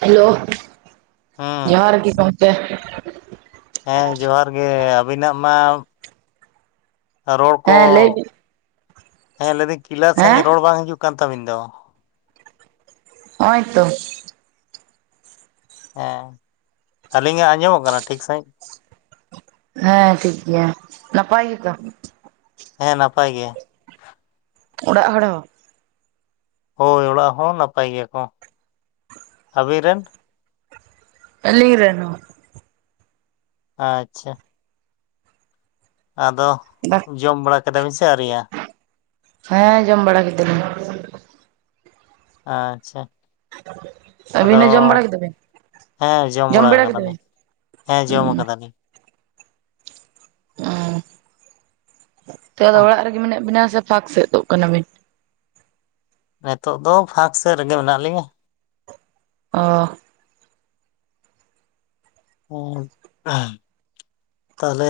Hello. ᱡᱚᱦᱟᱨ ᱜᱮ ᱜᱚᱢᱠᱮ ᱦᱮᱸ ᱡᱚᱦᱟᱨ ᱜᱮ, ᱟᱹᱵᱤᱱᱟᱜ ᱢᱟ ᱨᱚᱲ ᱠᱚ ᱦᱮᱸ ᱞᱟᱹᱭ ᱵᱤᱱ ᱦᱮᱸ ᱞᱟᱹᱭᱫᱟᱹᱧ ᱠᱤᱞᱭᱟᱹᱨ ᱦᱮᱸ ᱥᱟᱺᱦᱤᱡ ᱨᱚᱲ ᱵᱟᱝ ᱦᱤᱡᱩᱜ ᱠᱟᱱ ᱛᱟᱹᱵᱤᱱ ᱫᱚ᱾ ᱱᱚᱜ-ᱚᱭ ᱛᱚ ᱦᱮᱸ ᱟᱹᱞᱤᱧᱟᱜ ᱟᱸᱡᱚᱢᱚᱜ ᱠᱟᱱᱟ ᱴᱷᱤᱠ ᱥᱟᱺᱦᱤᱡ? ᱦᱮᱸ ᱴᱷᱤᱠ ᱜᱮᱭᱟ ᱱᱟᱯᱟᱭ ᱜᱮᱛᱚ᱾ ᱦᱮᱸ ᱱᱟᱯᱟᱭ ᱜᱮ᱾ ᱚᱲᱟᱜ ᱦᱚᱲ ᱦᱚᱸ? ᱦᱳᱭ ᱚᱲᱟᱜ ᱦᱚᱸ ᱱᱟᱯᱟᱭ ᱜᱮᱭᱟ ᱠᱚ᱾ ᱟᱹᱵᱤᱱ ᱨᱮᱱ? ᱟᱞᱤᱝ ᱨᱮᱱ ᱦᱚᱸ᱾ ᱟᱪᱪᱷᱟ᱾ ᱟᱫᱚ ᱦᱚᱸ ᱡᱚᱢ ᱵᱟᱲᱟ ᱠᱮᱫᱟ ᱵᱤᱱ ᱥᱮ ᱟᱹᱣᱨᱤᱭᱟ? ᱦᱮᱸ ᱡᱚᱢ ᱵᱟᱲᱟ ᱠᱮᱫᱟᱞᱤᱧ᱾ ᱟᱪᱪᱷᱟ᱾ ᱟᱹᱵᱤᱱ ᱦᱚᱸ ᱡᱚᱢ ᱵᱟᱲᱟ ᱟᱫᱚ ᱠᱮᱫᱟ ᱵᱤᱱ ᱦᱮᱸ ᱡᱚᱢ ᱵᱟᱲᱟ ᱠᱟᱫᱟᱞᱤᱧ᱾ ᱦᱮᱸ ᱡᱚᱢ ᱠᱟᱫᱟᱞᱤᱧ᱾ ᱛᱚᱜ ᱫᱚ ᱚᱲᱟᱜ ᱨᱮᱜᱮ ᱢᱮᱱᱟᱜ ᱵᱤᱱᱟ ᱥᱮ ᱯᱷᱟᱸᱠ ᱥᱮᱜ ᱛᱳᱜ ᱠᱟᱱᱟ ᱵᱤᱱ? ᱱᱮᱛᱚᱜ ᱫᱚ ᱯᱷᱟᱸᱠ ᱥᱮᱜ ᱨᱮᱜᱮ ᱢᱮᱱᱟᱜ ᱞᱤᱧᱟ᱾ ᱚ [unintelligible] ᱛᱟᱦᱚᱞᱮ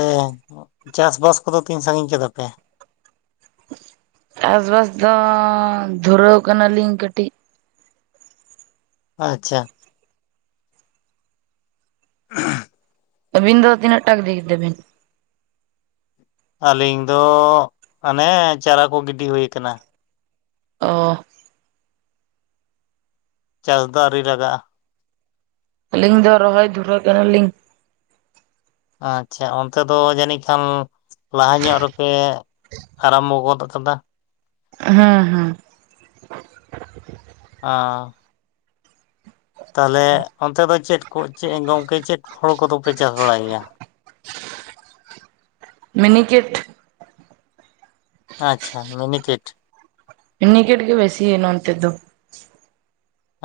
ᱪᱟᱥ ᱵᱟᱥ ᱠᱚᱫᱚ ᱛᱤᱧ ᱥᱟᱺᱜᱤᱧ ᱠᱮᱫᱟ ᱯᱮ? ᱪᱟᱥᱵᱟᱥ ᱫᱚ ᱫᱷᱩᱨᱟᱹᱣ ᱠᱟᱱᱟᱞᱤᱧ ᱠᱟᱹᱴᱤᱡ ᱟᱪᱪᱷᱟ᱾ [inaudible] ᱟᱹᱵᱤᱱ ᱫᱚ ᱛᱤᱱᱟᱹᱜ ᱴᱟᱠ ᱤᱫᱤ ᱠᱤᱫᱟ ᱵᱤᱱ? ᱟᱹᱞᱤᱧ ᱫᱚ ᱟᱱᱮ ᱪᱟᱨᱟ ᱠᱚ ᱜᱤᱰᱤ ᱦᱩᱭ ᱠᱟᱱᱟ᱾ ᱚ᱾ ᱪᱟᱥ ᱫᱚ ᱟᱹᱣᱨᱤ ᱞᱟᱜᱟᱜᱼᱟ᱾ ᱟᱹᱞᱤᱝ ᱫᱚ ᱨᱚᱦᱚᱭ ᱫᱷᱩᱨᱟᱹ ᱠᱟᱱᱟᱞᱤᱝ᱾ ᱟᱪᱪᱷᱟ, ᱚᱱᱛᱮ ᱫᱚ ᱡᱟᱹᱱᱤᱡ ᱠᱷᱟᱱ ᱞᱟᱦᱟ ᱧᱚᱜ ᱨᱮᱯᱮ ᱟᱨᱟᱢᱵᱚ ᱜᱚᱫ ᱠᱟᱫᱟ᱾ ᱦᱩᱸ ᱦᱩᱸ᱾ ᱚ ᱛᱟᱦᱚᱞᱮ ᱚᱱᱛᱮ ᱫᱚ ᱪᱮᱫ ᱠᱚ ᱪᱮᱜ ᱜᱚᱝᱠᱮ ᱪᱮᱫ ᱦᱳᱲᱳ ᱠᱚᱫᱚᱯᱮ ᱪᱟᱥ ᱵᱟᱲᱟᱭ ᱜᱮᱭᱟ? ᱢᱤᱱᱤᱠᱮᱴ᱾ ᱟᱪᱪᱷᱟ ᱢᱤᱱᱤᱠᱮᱴ᱾ ᱢᱤᱱᱤᱠᱮᱴ ᱜᱮ ᱵᱮᱥᱤ ᱱᱚᱸᱛᱮ ᱫᱚ᱾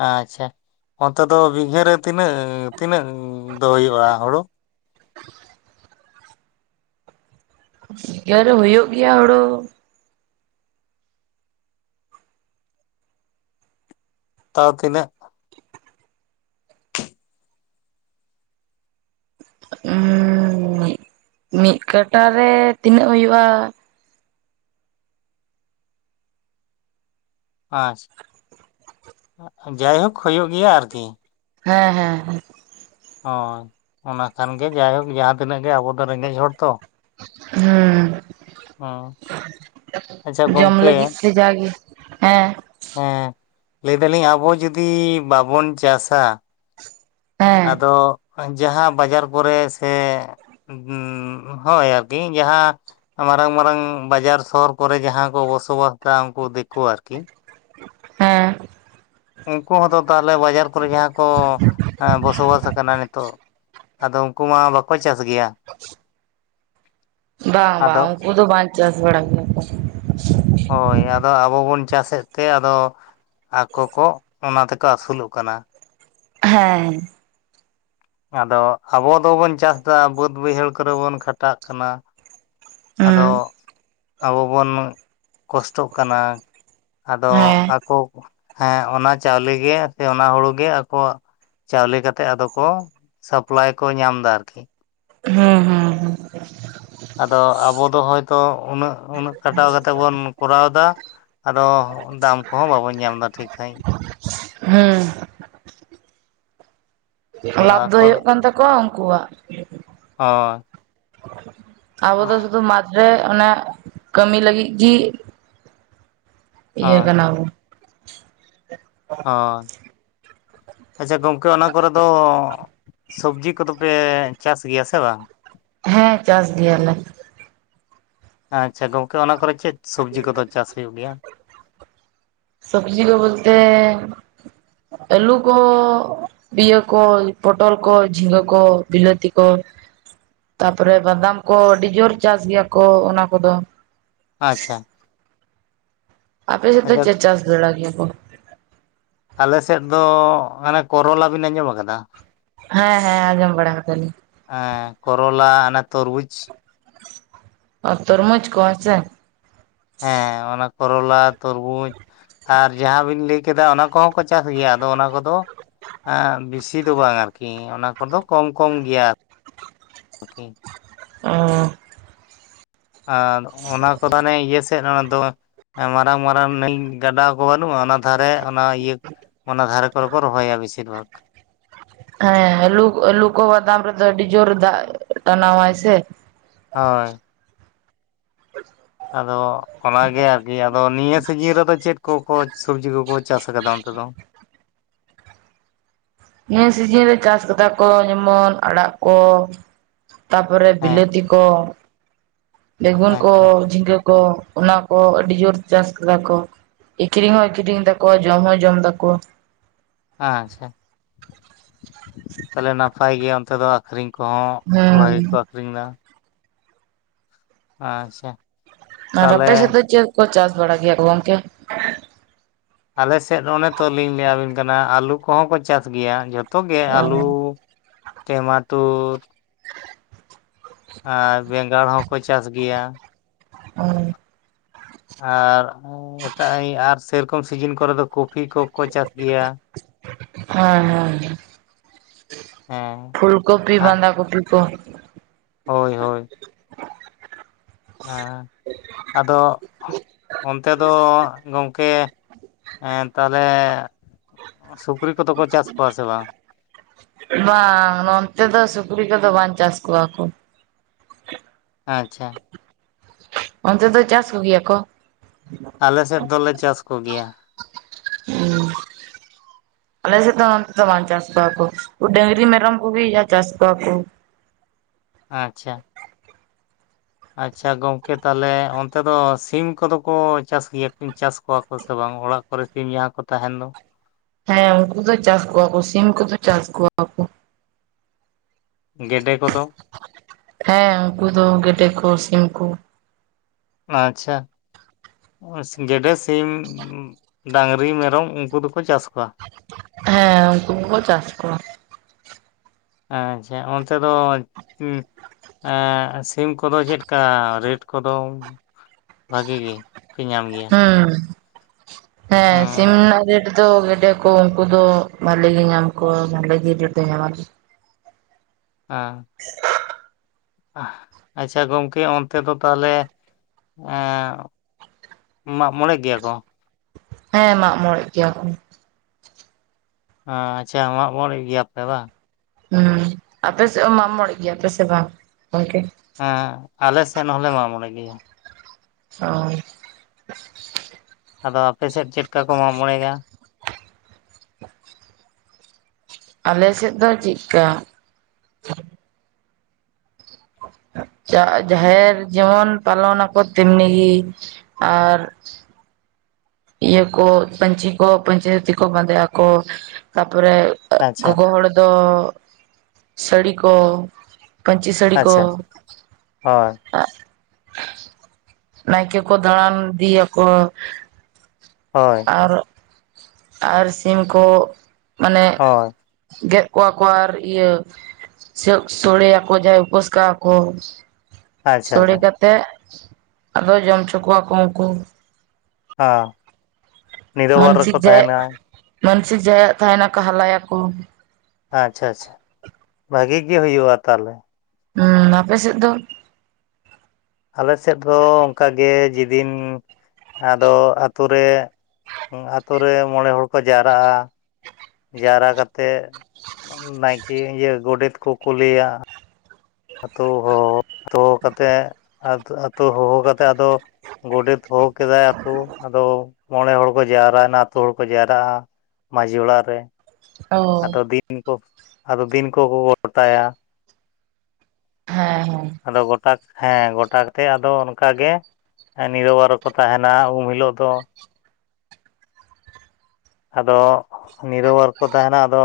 ᱟᱪᱪᱷᱟ, ᱚᱱᱛᱮ ᱫᱚ ᱵᱤᱜᱷᱟᱹ ᱨᱮ ᱛᱤᱱᱟᱹᱜ, ᱛᱤᱱᱟᱹᱜ ᱫᱚ ᱦᱳᱭᱳᱜᱼᱟ ᱦᱳᱲᱳ᱾ ᱵᱤᱜᱷᱟᱹ ᱨᱮ ᱦᱳᱭᱳᱜ ᱜᱮᱭᱟ ᱦᱳᱲᱳ ᱛᱟᱣ ᱛᱤᱱᱟᱹᱜ? ᱢᱤᱜ ᱠᱟᱴᱟ ᱨᱮ ᱛᱤᱱᱟᱹᱜ ᱦᱩᱭᱩᱜᱼᱟ᱾ ᱟᱪᱪᱷᱟ ᱡᱟᱭᱦᱳᱠ ᱦᱳᱭᱚᱜ ᱜᱮᱭᱟ ᱟᱨᱠᱤ ᱦᱮᱸ ᱦᱮᱸ ᱦᱳᱭ ᱚᱱᱟ ᱠᱷᱟᱱ ᱜᱮ ᱡᱟᱭᱦᱳᱠ ᱡᱟᱦᱟᱸ ᱛᱤᱱᱟᱹᱜ ᱜᱮ ᱟᱵᱚ ᱫᱚ ᱨᱮᱸᱜᱮᱡ ᱦᱚᱲ ᱛᱚ ᱦᱩᱸ ᱦᱩᱸ ᱟᱪᱪᱷᱟ [unintelligible] ᱡᱚᱢ ᱜᱚᱝᱠᱮ ᱞᱟᱹᱜᱤᱫ ᱛᱮ ᱡᱟᱜᱮ ᱦᱮᱸ ᱦᱮᱸ ᱞᱟ. ᱭ ᱮᱫᱟᱞᱤᱧ ᱟᱵᱚ ᱡᱩᱫᱤ ᱵᱟᱵᱚᱱ ᱪᱟᱥ-ᱟ ᱦᱮᱸ ᱟᱫᱚ ᱡᱟᱦᱟᱸ ᱵᱟᱡᱟᱨ ᱠᱚᱨᱮ ᱥᱮ [unintelligible] ᱦᱳᱭ ᱟᱨᱠᱤ ᱡᱟᱦᱟᱸ ᱢᱟᱨᱟᱝ ᱢᱟᱨᱟᱝ ᱵᱟᱡᱟᱨ ᱥᱚᱦᱚᱨ ᱠᱚᱨᱮ ᱡᱟᱦᱟᱸ ᱠᱚ ᱵᱚᱥᱚᱵᱟᱥ ᱮᱫᱟ ᱳᱝᱠᱩ ᱫᱤᱠᱩ ᱟᱨᱠᱤ ᱦᱮᱸ ᱩᱝᱠᱩ ᱦᱚᱸ ᱛᱚ ᱛᱟᱦᱚᱞᱮ ᱵᱟᱡᱟᱨ ᱠᱚᱨᱮ ᱡᱟᱦᱟᱸ ᱠᱚ ᱟᱺ..... ᱵᱚᱥᱚᱵᱟᱥ ᱟᱠᱟᱱᱟ ᱱᱤᱛᱚᱜ ᱟᱫᱚ ᱩᱝᱠᱩ ᱢᱟ ᱵᱟᱠᱚ ᱪᱟᱥ ᱜᱮᱭᱟ ᱵᱟᱝ ᱵᱟᱝ ᱟᱫᱚ ᱳᱝᱠᱚ ᱫᱚ ᱵᱟᱝ ᱪᱟᱥ ᱵᱟᱲᱟᱭ ᱜᱮᱭᱟ ᱠᱚ ᱦᱳᱭ ᱟᱫᱚ ᱟᱵᱚ ᱵᱚᱱ ᱪᱟᱥᱮᱫ ᱛᱮ ᱟᱫᱚ ᱟᱠᱳ ᱠᱳ ᱚᱱᱟ ᱛᱮ ᱠᱳ ᱟᱹᱥᱩᱞᱚᱜ ᱠᱟᱱᱟ ᱦᱮᱸ ᱟᱫᱚ ᱟᱵᱚ ᱫᱚᱵᱚᱱ ᱪᱟᱥ ᱮᱫᱟ ᱵᱟᱹᱫᱽ ᱵᱟᱹᱭᱦᱟᱹᱲ ᱠᱚᱨᱮ ᱵᱚᱱ ᱠᱷᱟᱴᱟᱜ ᱠᱟᱱᱟ ᱟᱫᱚ ᱦᱮᱸ ᱟᱵᱚ ᱵᱚᱱ ᱠᱚᱥᱴᱚᱜ ᱠᱟᱱᱟ ᱟᱫᱚ ᱦᱮᱸ ᱟᱠᱚ ᱦᱮᱸ ᱚᱱᱟ ᱪᱟᱣᱞᱮ ᱜᱮ ᱥᱮ ᱚᱱᱟ ᱦᱩᱲᱩ ᱜᱮ ᱟᱠᱚᱣᱟᱜ ᱪᱟᱣᱞᱮ ᱠᱟᱛᱮᱜ ᱟᱫᱚ ᱠᱚ ᱥᱟᱯᱞᱟᱭ ᱠᱚ ᱧᱟᱢ ᱮᱫᱟ ᱟᱨᱠᱤ ᱦᱩᱸ ᱦᱩᱸ ᱟᱫᱚ ᱟᱵᱚ ᱫᱚ ᱦᱚᱭᱛᱳ ᱩᱱᱟᱹᱜ ᱩᱱᱟᱹᱜ ᱠᱷᱟᱴᱟᱣ ᱠᱟᱛᱮᱫ ᱵᱚᱱ ᱠᱚᱨᱟᱣ ᱮᱫᱟ ᱟᱫᱚ ᱫᱟᱢ ᱠᱚᱦᱚᱸ ᱵᱟᱵᱚᱱ ᱧᱟᱢ ᱮᱫᱟ ᱴᱷᱤᱠ ᱥᱟ. ᱦᱤᱸᱡ ᱦᱮᱸ ᱟᱫᱚ ᱞᱟᱵᱷ ᱫᱚ ᱟᱠᱚ ᱦᱩᱭᱩᱜ ᱠᱟᱱ ᱛᱟᱠᱚᱣᱟ ᱩᱱᱠᱩᱣᱟᱜ ᱦᱳᱭ ᱟᱵᱚ ᱫᱚ ᱥᱩᱫᱩ ᱢᱟᱡᱷ ᱨᱮ ᱮ ᱠᱟᱹᱢᱤ ᱞᱟᱹᱜᱤᱫ ᱜᱤ ᱤᱭᱟ. ᱦᱳᱭ ᱠᱟᱱᱟ ᱵᱚᱱ ᱦᱳᱭ ᱟᱪᱪᱷᱟ ᱜᱚᱝᱠᱮ ᱚᱱᱟ ᱠᱚᱨᱮ ᱫᱚ ᱥᱚᱵᱽᱡᱤ ᱠᱚᱫᱚ ᱯᱮ ᱪᱟᱥ ᱜᱮᱭᱟ ᱥᱮ ᱵᱟᱝ ᱦᱮᱸ ᱪᱟᱥ ᱜᱮᱭᱟᱞᱮ ᱟᱪᱪᱷᱟ ᱜᱚᱝᱠᱮ ᱚᱱᱟ ᱠᱚᱨᱮ ᱪᱮᱫ ᱥᱚᱵᱽᱡᱤ ᱠᱚ ᱫᱚ ᱪᱟᱥ ᱦᱩᱭᱩᱜ ᱜᱮᱭᱟ ᱥᱟ. ᱵᱽᱡᱤ ᱠᱚ ᱵᱚᱞᱛᱮ ᱟ. ᱞᱩ ᱠᱚ ᱵᱤᱭᱟᱹ ᱠᱚ ᱯᱚᱴᱚᱞ ᱠᱚ ᱡᱷᱸᱜᱟ. ᱠᱚ ᱵᱤᱞᱟ. ᱛᱤ ᱠᱚ ᱛᱟᱯᱚᱨᱮ ᱵᱟᱫᱟᱢ ᱠᱚ ᱟᱹᱰᱤ ᱡᱳᱨ ᱪᱟᱥ ᱜᱮᱭᱟ ᱠᱚ ᱚᱱᱟ ᱠᱚ ᱫᱚ ᱟᱪᱪᱷᱟ ᱟᱯᱮ ᱥᱮᱫ ᱟᱪᱪᱷᱟ ᱪᱮᱫ ᱪᱮᱫ ᱪᱟᱥ ᱵᱟᱲᱟᱭ ᱜᱮᱭᱟ ᱠᱚ ᱟᱞᱮ ᱥᱮᱫ ᱫᱚ ᱟᱱᱮ ᱠᱚᱨᱚᱞᱟ ᱵᱤᱱ ᱟᱸᱡᱚᱢ ᱟᱠᱟᱫᱟ ᱦᱮᱸ ᱦᱮᱸ ᱟᱸᱡᱚᱢ ᱵᱟᱲᱟ ᱟᱠᱟᱫᱟ ᱞᱤᱧ ᱮᱸ... ᱠᱚᱨᱚᱞᱟ ᱚᱱᱟ ᱛᱩᱨᱵᱩᱡᱽ ᱚ ᱛᱳᱨᱢᱳᱡᱽ ᱠᱚ ᱦᱮᱸ ᱥᱮ ᱦᱮᱸ ᱚᱱᱟ ᱠᱚᱨᱚᱞᱟ ᱛᱩᱨᱵᱩᱡᱽ ᱟᱨ ᱡᱟᱦᱟᱸ ᱵᱤᱱ ᱞᱟᱹᱭ ᱠᱮᱫᱟ ᱚᱱᱟ ᱠᱚᱦᱚᱸ ᱠᱚ ᱪᱟᱥ ᱜᱮᱭᱟ ᱟᱫᱚ ᱚᱱᱟ ᱠᱚᱫᱚ ᱟ... ᱵᱮᱥᱤ ᱫᱚ ᱵᱟᱝ ᱟᱨᱠᱤ ᱚᱱᱟ ᱠᱚᱫᱚ ᱠᱚᱢ ᱠᱚᱢ ᱜᱮᱭᱟ [inaudible] ᱟᱨᱠᱤ ᱚ ᱟᱨ ᱚᱱᱟ ᱠᱚᱫᱚ ᱦᱟᱱᱮ ᱤᱭᱟ. ᱥ..... ᱮᱫ ᱚᱱᱟ ᱫᱚ ᱢᱟᱨᱟᱝ ᱢᱟᱨᱟᱝ ᱱᱟ. ᱭ ᱜᱟᱰᱟ ᱠᱚ ᱵᱟᱹᱱᱩᱜᱼᱟ ᱚᱱᱟ ᱫᱷᱟᱨᱮ ᱚᱱᱟ ᱤᱭᱟᱹ ᱚᱱᱟᱱᱟ ᱫᱷᱟᱨᱮ ᱠᱚᱨᱮ ᱠᱚ ᱨᱚᱦᱚᱭᱟ ᱵᱮᱥᱤ ᱵᱷᱟᱜᱽ ᱦᱮᱸ ᱟ. ᱞᱩ ᱠᱚ ᱟ. ᱞᱩ ᱠᱚ ᱵᱟᱫᱟᱢ ᱨᱮ ᱫᱚ ᱟᱹᱰᱤ ᱡᱩᱨ ᱫᱟᱜ ᱴᱱᱟᱣᱟᱟᱭ ᱥᱮ ᱦᱳᱭ [unintelligible] ᱟᱫᱚ ᱚᱱᱟᱜᱮ ᱟᱨᱠᱤ ᱟᱫᱚ ᱱᱤᱭᱟᱹ ᱥᱤᱡᱤᱱ ᱨᱮᱫᱚ ᱪᱮᱫ ᱠᱚᱠᱚ ᱥᱚᱵᱡᱤ ᱠᱚᱠᱚ ᱪᱟᱥ ᱟᱠᱟᱫᱟ ᱚᱱᱛᱮ ᱫᱚ? ᱱᱤᱭᱟᱹ ᱥᱤᱡᱤᱱ ᱨᱮ ᱪᱟᱥ ᱠᱟᱫᱟ ᱠᱚ ᱡᱮᱢᱚᱱ ᱟᱲᱟᱜ ᱠᱚ ᱛᱟᱯᱚᱨᱮ ᱦᱮᱸ ᱵᱤᱞᱟᱹᱛᱤ ᱠᱚ ᱵᱮᱜᱩᱱ ᱠᱚ ᱟᱪᱪᱷᱟ ᱡᱷᱤᱸᱜᱟᱹ ᱠᱚ, ᱚᱱᱟ ᱠᱚ ᱟᱹᱰᱤ ᱡᱳᱨ ᱪᱟᱥ ᱠᱟᱫᱟ ᱠᱚ ᱮᱠᱷᱨᱤᱧ ᱦᱚᱸ ᱮᱠᱷᱨᱤᱧ ᱫᱟᱠᱚ ᱡᱚᱢ ᱦᱚᱸ ᱡᱚᱢ ᱫᱟᱠᱚ ᱟᱪᱷᱟ᱾ ᱛᱟᱦᱞᱮ ᱱᱟᱯᱟᱭ ᱜᱮᱭᱟ ᱚᱱᱛᱮ ᱫᱚ ᱟᱠᱷᱨᱤᱧ ᱠᱚᱦᱚᱸ ᱵᱷᱟᱜᱤ ᱠᱚ ᱦᱮᱸ ᱟᱠᱷᱨᱤᱧ ᱫᱟ, ᱟᱪᱷᱟ᱾ ᱟᱨ ᱟᱯᱮ ᱥᱮᱫ ᱪᱮᱫ ᱠᱚ ᱪᱟᱥ ᱵᱟᱲᱟ ᱜᱮᱭᱟ ᱜᱚᱝᱠᱮ? ᱟᱞᱮ ᱥᱮᱫ ᱚᱱ ᱛᱚ ᱞᱤᱧ ᱞᱟᱹᱭᱟᱵᱤᱱ ᱠᱟᱱᱟ ᱟᱹᱞᱩ ᱠᱚᱦᱚᱸ ᱠᱚ ᱪᱟᱥ ᱜᱮᱭᱟ ᱡᱷᱚᱛᱚ ᱜᱮ ᱚ ᱟᱹᱞᱩ ᱴᱮᱢᱟᱴᱳᱨ ᱟᱨ ᱵᱮᱸᱜᱟᱲ ᱦᱚᱸᱠᱚ ᱪᱟᱥ ᱜᱮᱭᱟ᱾ ᱦᱩᱸ ᱟᱨ ᱮᱴᱟᱜ ᱟᱨ ᱥᱮᱨᱚᱠᱚᱢ ᱥᱤᱡᱤᱱ ᱠᱚᱨᱮ ᱫᱚ ᱠᱚᱯᱷᱤ ᱠᱚᱠᱚ ᱪᱟᱥ ᱜᱮᱭᱟ, ᱦᱮᱸ ᱦᱮᱸ᱾ ᱦᱮᱸ ᱯᱷᱩᱞᱠᱳᱯᱤ ᱵᱟᱸᱫᱟ ᱠᱚᱯᱤ ᱠᱚ, ᱦᱳᱭ ᱦᱳᱭ᱾ ᱦᱮᱸ ᱟᱫᱚ ᱚᱱᱛᱮ ᱫᱚ ᱜᱚᱝᱠᱮ ᱮᱸ ᱛᱟᱦᱚᱞᱮ ᱥᱩᱠᱨᱤ ᱠᱚᱫᱚ ᱠᱚ ᱪᱟᱥ ᱠᱚᱣᱟ ᱥᱮ ᱵᱟᱝ? ᱵᱟᱝ ᱱᱚᱱᱛᱮ ᱫᱚ ᱥᱩᱠᱨᱤ ᱠᱚᱫᱚ ᱵᱟᱝ ᱪᱟᱥ ᱠᱚᱣᱟ ᱠᱚ᱾ ᱟᱪᱪᱷᱟ᱾ ᱚᱱᱛᱮ ᱫᱚ ᱪᱟᱥ ᱠᱚᱜᱮᱭᱟ ᱠᱚ? ᱟᱞᱮ ᱥᱮᱫ ᱫᱚᱞᱮ ᱪᱟᱥ ᱠᱚᱜᱮᱭᱟ᱾ ᱩᱸ ᱟᱞᱮ ᱥᱮᱫ ᱚᱱᱛᱮ ᱫᱚ ᱵᱟᱝ ᱪᱟᱥ ᱠᱚᱣᱟ ᱠᱚ ᱰᱟᱸᱝᱨᱤ ᱢᱮᱨᱚᱢ ᱠᱚᱜᱮ ᱪᱟᱥ ᱠᱚᱣᱟ ᱠᱚ᱾ ᱟᱪᱷᱟ᱾ ᱟᱪᱪᱷᱟ ᱜᱚᱝᱠᱮ ᱛᱟᱦᱚᱞᱮ ᱚᱱᱛᱮ ᱫᱚ ᱥᱤᱢ ᱠᱚᱫᱚ ᱠᱚ ᱪᱟᱥ ᱜᱮᱭᱟ ᱠᱤᱱ ᱪᱟᱥ ᱠᱚᱣᱟ ᱠᱚ ᱥᱮ ᱵᱟᱝ ᱚᱲᱟᱜ ᱠᱚᱨᱮ ᱥᱤᱢ ᱡᱟᱦᱟᱸ ᱠᱚ ᱛᱟᱦᱮᱱ ᱫᱚ, ᱦᱮᱸ ᱩᱱᱠᱩ ᱫᱚ ᱪᱟᱥ ᱠᱚᱣᱟ ᱠᱚ ᱥᱤᱢ ᱠᱚᱫᱚ ᱪᱟᱥ ᱠᱚᱣᱟ ᱠᱚ ᱜᱮᱰᱮ ᱠᱚᱫᱚ ᱦᱮᱸ ᱩᱱᱠᱩ ᱫᱚ ᱜᱮᱰᱮ ᱠᱚ ᱥᱤᱢ ᱠᱚ ᱟᱪᱷᱟ, ᱜᱮᱰᱮ ᱥᱤᱢ ᱰᱟᱸᱝᱨᱤ ᱢᱮᱨᱚᱢ ᱩᱱᱠᱩ ᱫᱚᱠᱚ ᱪᱟᱥ ᱠᱚᱣᱟ? ᱦᱮᱸ ᱩᱱᱠᱩ ᱜᱮᱠᱚ ᱪᱟᱥ ᱠᱚᱣᱟ᱾ ᱟᱪᱷᱟ ᱚᱱᱛᱮ ᱫᱚ ᱮᱸᱜ ᱥᱤᱢ ᱠᱚᱫᱚ ᱪᱮᱫᱠᱟ ᱨᱮᱴ ᱠᱚᱫᱚᱢ ᱵᱷᱟᱜᱮ ᱜᱮ ᱯᱮ ᱧᱟᱢ ᱜᱮᱭᱟ ᱦᱩᱸ ᱦᱮᱸ ᱚᱸ ᱥᱤᱢᱱᱟᱜ ᱨᱮᱴ ᱛᱚ ᱜᱮᱰᱮ ᱠᱚ ᱩᱱᱠᱩ ᱫᱚ ᱵᱷᱟᱜᱞᱤ ᱜᱮ ᱧᱟᱢ ᱠᱚᱣᱟ ᱵᱷᱟᱞᱮ ᱜᱮ ᱧᱟᱢᱟ᱾ ᱟᱸ᱾ [inaudible] ᱟᱪᱪᱷᱟ ᱜᱚᱢᱠᱮ ᱚᱱᱛᱮ ᱫᱚ ᱛᱟᱦᱚᱞᱮ ᱮᱸᱜ ᱢᱟᱜ ᱢᱚᱬᱮᱜ ᱜᱮᱭᱟ ᱠᱚ? ᱦᱮᱸ ᱢᱟᱜ ᱢᱚᱬᱮᱜ ᱜᱮᱭᱟ ᱠᱚ᱾ ᱟᱪᱪᱷᱟ ᱢᱟᱜᱵᱚᱲᱮᱫ ᱜᱮᱭᱟᱯᱮ ᱵᱟᱝ? ᱦᱩᱸ ᱟᱯᱮᱥᱮᱫ ᱢᱟᱜ ᱢᱚᱬᱮ ᱜᱮᱭᱟᱯᱮ ᱥᱮ ᱵᱟᱝ ᱜᱚᱝᱠᱮ? ᱦᱮᱸ ᱟᱞᱮ ᱥᱮᱫ ᱦᱚᱸᱞᱮ ᱢᱟᱜ ᱢᱚᱬᱮ ᱜᱮᱭᱟ᱾ ᱚ᱾ ᱟᱫᱚ ᱟᱯᱮ ᱥᱮᱫ ᱪᱮᱫ ᱠᱟ ᱠᱚ ᱢᱟᱜ ᱢᱚᱬᱮᱜ-ᱟ? ᱟᱞᱮ ᱥᱮᱫ ᱫᱚ ᱪᱤᱜᱠᱟ ᱡᱟᱦᱮᱨ ᱡᱮᱢᱚᱱ ᱯᱟᱞᱚᱱ ᱟᱠᱚ ᱛᱮᱢᱱᱤ ᱜᱮ ᱟᱨ ᱤᱭᱟᱹ ᱠᱚ, ᱯᱟᱹᱧᱪᱤ ᱠᱚ, ᱯᱟᱹᱧᱪᱤ ᱫᱷᱩᱛᱤ ᱠᱚ ᱵᱟᱸᱫᱮᱭᱟ ᱠᱚ ᱛᱟᱯᱚᱨᱮ ᱟᱪᱪᱷᱟ ᱜᱚᱜᱚ ᱦᱚᱲ ᱫᱚ, ᱥᱟᱺᱲᱤ ᱠᱚ ᱯᱟᱹᱧᱪᱤ ᱥᱟᱹᱲᱤ ᱠᱚ ᱟᱪᱪᱷᱟ ᱦᱳᱭ ᱱᱟᱭᱠᱮ ᱠᱚ ᱫᱟᱬᱟᱱ ᱫᱤᱭᱟ ᱠᱚ ᱦᱳᱭ ᱟᱨ ᱟᱨ ᱥᱤᱢ ᱠᱚ ᱢᱟᱱᱮ ᱦᱳᱭ ᱜᱮᱫ ᱠᱚᱜᱣᱟ ᱠᱚ ᱟᱨ ᱤᱭᱟᱹ ᱥᱟᱹᱜ ᱥᱚᱲᱮᱭᱟ ᱠᱚ, ᱡᱟᱦᱟᱸᱭ ᱩᱯᱟᱹᱥ ᱠᱟᱜᱼᱟ ᱠᱚ ᱟᱪᱪᱷᱟ ᱥᱳᱲᱮ ᱟᱪᱪᱷᱟ ᱠᱟᱛᱮ ᱟᱫᱚ ᱡᱚᱢᱪᱚ ᱠᱚᱣᱟ ᱠᱚ ᱩᱱᱠᱩ ᱟᱸ ᱢᱟᱹᱱᱥᱤᱠ ᱡᱟᱭᱟᱜ ᱢᱟᱹᱱᱥᱤᱠ ᱡᱟᱦᱟᱸᱭᱟᱜ ᱛᱟᱦᱮᱱᱟᱠᱚ ᱦᱟᱞᱟᱭᱟ ᱠᱚ᱾ ᱟᱪᱪᱷᱟ ᱟᱪᱪᱷᱟ ᱵᱷᱟᱜ ᱜᱮ ᱦᱩᱭᱩᱜᱼᱟ ᱛᱟᱦᱚᱞᱮ? ᱦᱩᱸ ᱟᱯᱮ ᱥᱮᱫ ᱫᱚ? ᱟᱞᱮ ᱥᱮᱫ ᱫᱚ ᱚᱱᱠᱟ ᱜᱮ ᱡᱮ ᱫᱤᱱ ᱟᱫᱚ ᱟᱹᱛᱩ ᱨᱮ ᱼᱼ ᱟᱹᱛᱩ ᱨᱮ ᱢᱚᱬᱮ ᱦᱚᱲ ᱠᱚ ᱡᱟᱣᱨᱟᱜᱼᱟ, ᱡᱟᱣᱨᱟ ᱠᱟᱛᱮᱜ ᱱᱟᱭᱠᱮ ᱤᱭᱟᱹ ᱜᱳᱰᱮᱛ ᱠᱚ ᱠᱳᱞᱮᱭᱟ᱾ ᱟᱹᱛᱩ ᱦᱚ ᱦᱚ ᱦᱚᱦᱚ ᱠᱟᱛᱮᱜ ᱟᱛᱩ ᱦᱚᱦᱚ ᱠᱟᱛᱮᱜ ᱟᱫᱚ ᱜᱚᱰᱮᱛ ᱦᱚᱦᱚ ᱠᱮᱫᱟᱭ, ᱟᱹᱛᱩ ᱟᱫᱚ ᱢᱚᱬᱮ ᱦᱚᱲ ᱠᱚ ᱡᱟᱣᱨᱟᱭᱱᱟ ᱟᱹᱛᱩ ᱦᱚᱲ ᱠᱚ ᱡᱟᱣᱨᱟᱜᱼᱟ᱾ ᱢᱟᱺᱡᱷᱤ ᱚᱲᱟᱜ ᱨᱮ ᱚ ᱟᱫᱚ ᱫᱤᱱ ᱠᱚ ᱟᱫᱚ ᱫᱤᱱ ᱠᱚᱠᱚ ᱜᱚᱴᱟᱭᱟ᱾ ᱦᱮᱸ ᱦᱮᱸ᱾ ᱟᱫᱚ ᱜᱚᱴᱟ ᱦᱮᱸ ᱜᱚᱴᱟ ᱠᱟᱛᱮ ᱟᱫᱚ ᱚᱱᱠᱟ ᱜᱮ ᱱᱤᱨ-ᱵᱟᱨ ᱨᱮᱠᱚ ᱛᱟᱸᱦᱮᱱᱟ, ᱩᱱ ᱦᱤᱞᱳᱜ ᱫᱚ ᱟᱫᱚ ᱱᱤᱨᱚᱵᱟᱨ ᱠᱚ ᱛᱟᱸᱦᱮᱱᱟ, ᱟᱫᱚ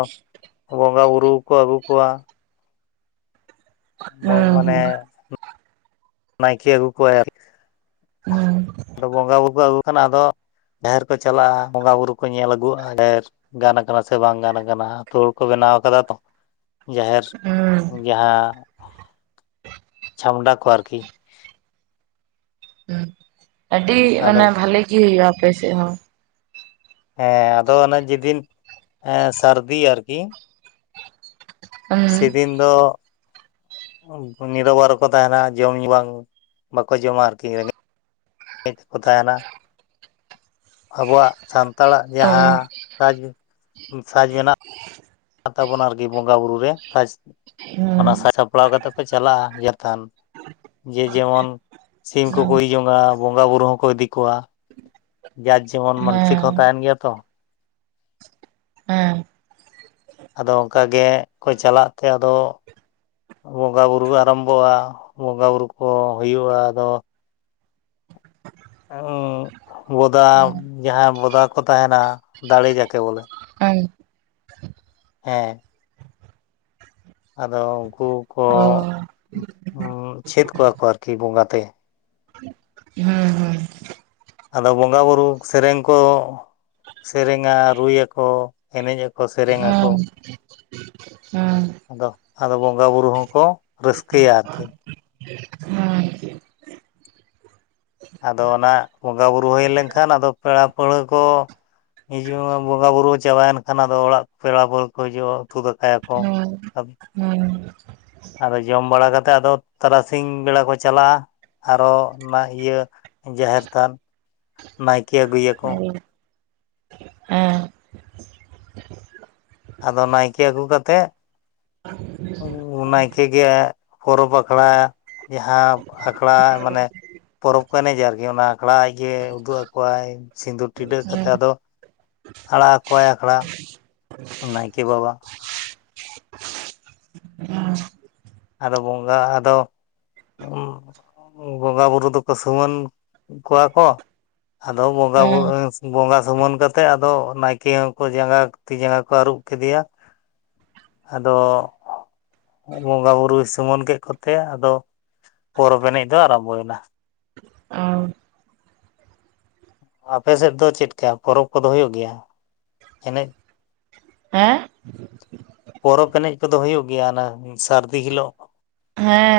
ᱵᱚᱸᱜᱟ ᱵᱩᱨᱩ ᱠᱚ ᱟᱜᱩ ᱠᱚᱣᱟ᱾ ᱦᱳᱭ ᱦᱮᱸ ᱢᱟᱱᱮ ᱦᱩᱸ ᱱᱟᱭᱠᱮ ᱟᱜᱩ ᱠᱚᱣᱟᱭ ᱟᱹᱨᱠᱤ᱾ ᱦᱮᱸ ᱟᱫᱚ ᱵᱚᱸᱜᱟ ᱵᱩᱨᱩ ᱠᱚ ᱟᱜᱩ ᱠᱷᱟᱱ, ᱟᱫᱚ ᱡᱟᱦᱮᱨ ᱠᱚ ᱪᱟᱞᱟᱜᱼᱟ᱾ ᱵᱚᱸᱜᱟ ᱵᱩᱨᱩ ᱠᱚ ᱧᱮᱞ ᱟᱜᱩᱣᱟᱜᱼᱟ, ᱡᱟᱦᱮᱨ ᱜᱟᱱ ᱠᱟᱱᱟ ᱥᱮ ᱵᱟᱝ ᱜᱟᱱ ᱠᱟᱱᱟ᱾ [unintelligible] ᱠᱚ ᱵᱮᱱᱟᱣ ᱠᱟᱫᱟ ᱛᱚ᱾ ᱡᱟᱦᱮᱨ ᱦᱩᱸ ᱦᱩᱸ ᱡᱟᱦᱟᱸ ᱪᱷᱟᱢᱰᱟ ᱠᱚ ᱟᱨ ᱠᱤ᱾ ᱟᱹᱰᱤ ᱟᱫᱚ ᱢᱟᱱᱮ ᱵᱷᱟᱹᱞᱮ ᱜᱤ ᱟᱯᱮ ᱥᱮᱫ ᱦᱚᱸ᱾ ᱦᱮᱸ ᱟᱫᱚ ᱚᱱᱮ ᱡᱮ ᱫᱤᱱ ᱥᱟᱨᱫᱤ ᱟᱨ ᱠᱤ ᱼᱼ ᱦᱩᱸ ᱥᱮ ᱫᱤᱱ ᱫᱚ ᱱᱤᱨᱚᱵᱟᱨ ᱨᱮᱠᱚ ᱛᱟᱸᱦᱮᱱᱟ᱾ ᱡᱚᱢ ᱧᱩ ᱵᱟᱝ ᱵᱟᱠᱚ ᱡᱚᱢᱟ ᱟᱨ ᱠᱤ ᱨᱮᱸᱜᱮᱡ ᱛᱮᱠᱚ ᱛᱟᱸᱦᱮᱱᱟ᱾ ᱟᱵᱚᱣᱟᱜ ᱥᱟᱱᱛᱟᱲᱟᱜ ᱚ ᱡᱟᱦᱟᱸ ᱥᱟᱡ ᱥᱟᱡ ᱢᱮᱱᱟᱜ ᱛᱟᱵᱚᱱᱟ ᱟᱨᱠᱤ ᱵᱚᱸᱜᱟ ᱵᱩᱨᱩ ᱨᱮ ᱥᱟᱡᱽ᱾ ᱚᱱᱟ ᱦᱮᱸ ᱥᱟᱡᱽ ᱥᱟᱯᱲᱟᱣ ᱠᱟᱛᱮ ᱠᱚ ᱪᱟᱞᱟᱜᱼᱟ, ᱡᱟᱛᱟᱱ᱾ ᱡᱮ ᱡᱮᱢᱚᱱ ᱥᱤᱢ ᱦᱮᱸ ᱠᱚᱠᱚ ᱤᱫᱤ ᱡᱚᱝᱼᱟ, ᱵᱚᱸᱜᱟ ᱵᱩᱨᱩ ᱦᱚᱸᱠᱚ ᱤᱫᱤ ᱠᱚᱣᱟ᱾ ᱡᱟᱨ ᱡᱮᱢᱚᱱ ᱢᱟᱱᱥᱤᱠ ᱦᱚᱸ ᱛᱟᱸᱦᱮᱱ ᱜᱮᱭᱟ ᱛᱚ᱾ ᱦᱮᱸ᱾ ᱟᱫᱚ ᱚᱝᱠᱟ ᱜᱮ ᱠᱚ ᱪᱟᱞᱟᱜ ᱛᱮ, ᱟᱫᱚ ᱵᱚᱸᱜᱟ ᱵᱩᱨᱩ ᱟᱨᱟᱢᱵᱚᱜᱼᱟ ᱵᱚᱸᱜᱟ ᱵᱩᱨᱩ ᱠᱚ ᱦᱩᱭᱩᱜᱼᱟ᱾ ᱟᱫᱚ ᱵᱚᱫᱟ ᱡᱟᱦᱟᱸ ᱵᱚᱫᱟ ᱠᱚ ᱛᱟᱸᱦᱮᱱᱟ, ᱫᱟᱲᱮ ᱡᱟᱠᱮ ᱵᱚᱞᱮ ᱦᱮᱸ᱾ ᱟᱫᱚ ᱩᱱᱠᱩ ᱠᱚ ᱪᱷᱮᱫ ᱠᱚᱣᱟ ᱠᱚ ᱟᱨ ᱠᱤ ᱵᱚᱸᱜᱟ ᱛᱮ᱾ ᱦᱮᱸ ᱦᱮᱸ᱾ ᱟᱫᱚ ᱵᱚᱸᱜᱟ ᱵᱩᱨᱩ ᱥᱮᱨᱮᱧ ᱠᱚ ᱼᱼ ᱥᱮᱨᱮᱧᱟ ᱨᱩᱭ ᱟᱠᱚ ᱮᱱᱮᱡ ᱟᱠᱚ ᱥᱮᱨᱮᱧ ᱟᱠᱚ᱾ ᱦᱩᱸ ᱟᱫᱚ ᱟᱫᱚ ᱵᱚᱸᱜᱟ ᱵᱩᱨᱩ ᱦᱚᱸᱠᱚ ᱨᱟᱹᱥᱠᱟᱹᱭᱟ ᱟᱨ ᱠᱤ ᱦᱩᱸ᱾ ᱟᱫᱚ ᱚᱱᱟ ᱵᱚᱸᱜᱟ ᱵᱩᱨᱩ ᱦᱳᱭ ᱞᱮᱱᱠᱷᱟᱱ, ᱟᱫᱚ ᱯᱮᱲᱟ ᱯᱟᱹᱲᱦᱟᱹ ᱠᱚ ᱦᱤᱡᱩᱟᱢ ᱵᱚᱸᱜᱟ ᱵᱩᱨᱩ ᱪᱟᱵᱟᱭᱮᱱ ᱠᱷᱟᱱ, ᱟᱫᱚ ᱚᱲᱟᱜ ᱯᱮᱲᱟ ᱦᱚᱲ ᱠᱚ ᱦᱤᱡᱩᱜᱼᱟ, ᱩᱛᱩ ᱫᱟᱠᱟ ᱭᱟᱠᱚ᱾ ᱟᱫᱚ ᱡᱚᱢ ᱵᱟᱲᱟ ᱠᱟᱛᱮᱜ, ᱟᱫᱚ ᱛᱟᱨᱟᱥᱤᱧ ᱵᱮᱲᱟ ᱠᱚ ᱪᱟᱞᱟᱜᱼᱟ ᱟᱨᱚ ᱚᱱᱟ ᱤᱭᱟᱹ ᱡᱟᱦᱮᱨ ᱛᱷᱟᱱ ᱱᱟᱭᱠᱮ ᱟᱜᱩᱭ ᱭᱟᱠᱚ᱾ ᱮᱸ ᱟᱫᱚ ᱱᱟᱭᱠᱮ ᱟᱜᱩ ᱠᱟᱛᱮᱜ᱾ ᱩ ᱩᱸ ᱱᱟᱭᱠᱮ ᱜᱮ ᱯᱚᱨᱚᱵᱽ ᱟᱠᱷᱲᱟ ᱡᱟᱦᱟᱸ ᱟᱠᱷᱲᱟ, ᱢᱟᱱᱮ ᱯᱚᱨᱚᱵᱽ ᱠᱚ ᱮᱱᱮᱡᱟ ᱟᱨᱠᱤ ᱚᱱᱟ ᱟᱠᱷᱲᱟ ᱟᱡᱜᱮ ᱩᱫᱩᱜ ᱟᱠᱚᱣᱟᱭ ᱥᱤᱸᱫᱩᱨ ᱴᱤᱰᱟᱹᱜ ᱠᱟᱛᱮᱛ, ᱟᱫᱚ ᱟᱲᱟᱜ ᱟᱠᱚᱣᱟᱭ ᱟᱠᱷᱲᱟ ᱱᱟᱭᱠᱮ ᱵᱟᱵᱟ᱾ ᱩᱸᱦᱢ [unintelligible] ᱟᱫᱚ ᱵᱚᱸᱜᱟ ᱟᱫᱚ ᱩᱸ ᱵᱚᱸᱜᱟ ᱵᱩᱨᱩ ᱫᱚᱠᱚ ᱥᱚᱢᱟᱹᱱ ᱠᱚᱣᱟ ᱠᱚ᱾ ᱟᱫᱚ ᱵᱚᱸᱜᱟ ᱵᱩᱨᱩ ᱦᱮᱸ ᱥᱮ, ᱵᱚᱸᱜᱟ ᱥᱩᱢᱟᱹᱱ ᱠᱟᱛᱮᱜ ᱟᱫᱚ ᱱᱟᱭᱠᱮ ᱦᱚᱸᱠᱚ ᱡᱟᱸᱜᱟ ᱠᱚ ᱛᱤ ᱡᱟᱸᱜᱟ ᱠᱚ ᱟᱹᱨᱩᱵ ᱠᱮᱫᱮᱭᱟ᱾ [inaudible] ᱟᱫᱚᱼᱚᱜ ᱵᱚᱸᱜᱟ ᱵᱩ ᱨᱩᱭ ᱥᱩᱢᱟᱹᱱ ᱠᱮᱫ ᱠᱚᱛᱮ, ᱟᱫᱚ ᱯᱚᱨᱚᱵᱽ ᱮᱱᱮᱡ ᱫᱚ ᱟᱨᱟᱢᱵᱚᱭᱮᱱᱟ᱾ [unintelligible] ᱟᱯᱮᱥᱮᱫ ᱫᱚ ᱪᱮᱫᱠᱟ ᱯᱚᱨᱚᱵᱽ ᱠᱚᱫᱚ ᱦᱩᱭᱩᱜ ᱜᱮᱭᱟ? ᱮᱱᱮᱡ ᱦᱮᱸ ᱯᱚᱨᱚᱵᱽ ᱮᱱᱮᱡ ᱠᱚᱫᱚ ᱦᱩᱭᱩᱜ ᱜᱮᱭᱟ, ᱚᱱᱟ ᱥᱟᱹᱨᱫᱤ ᱦᱤᱞᱳᱜ? ᱦᱮᱸᱻ᱾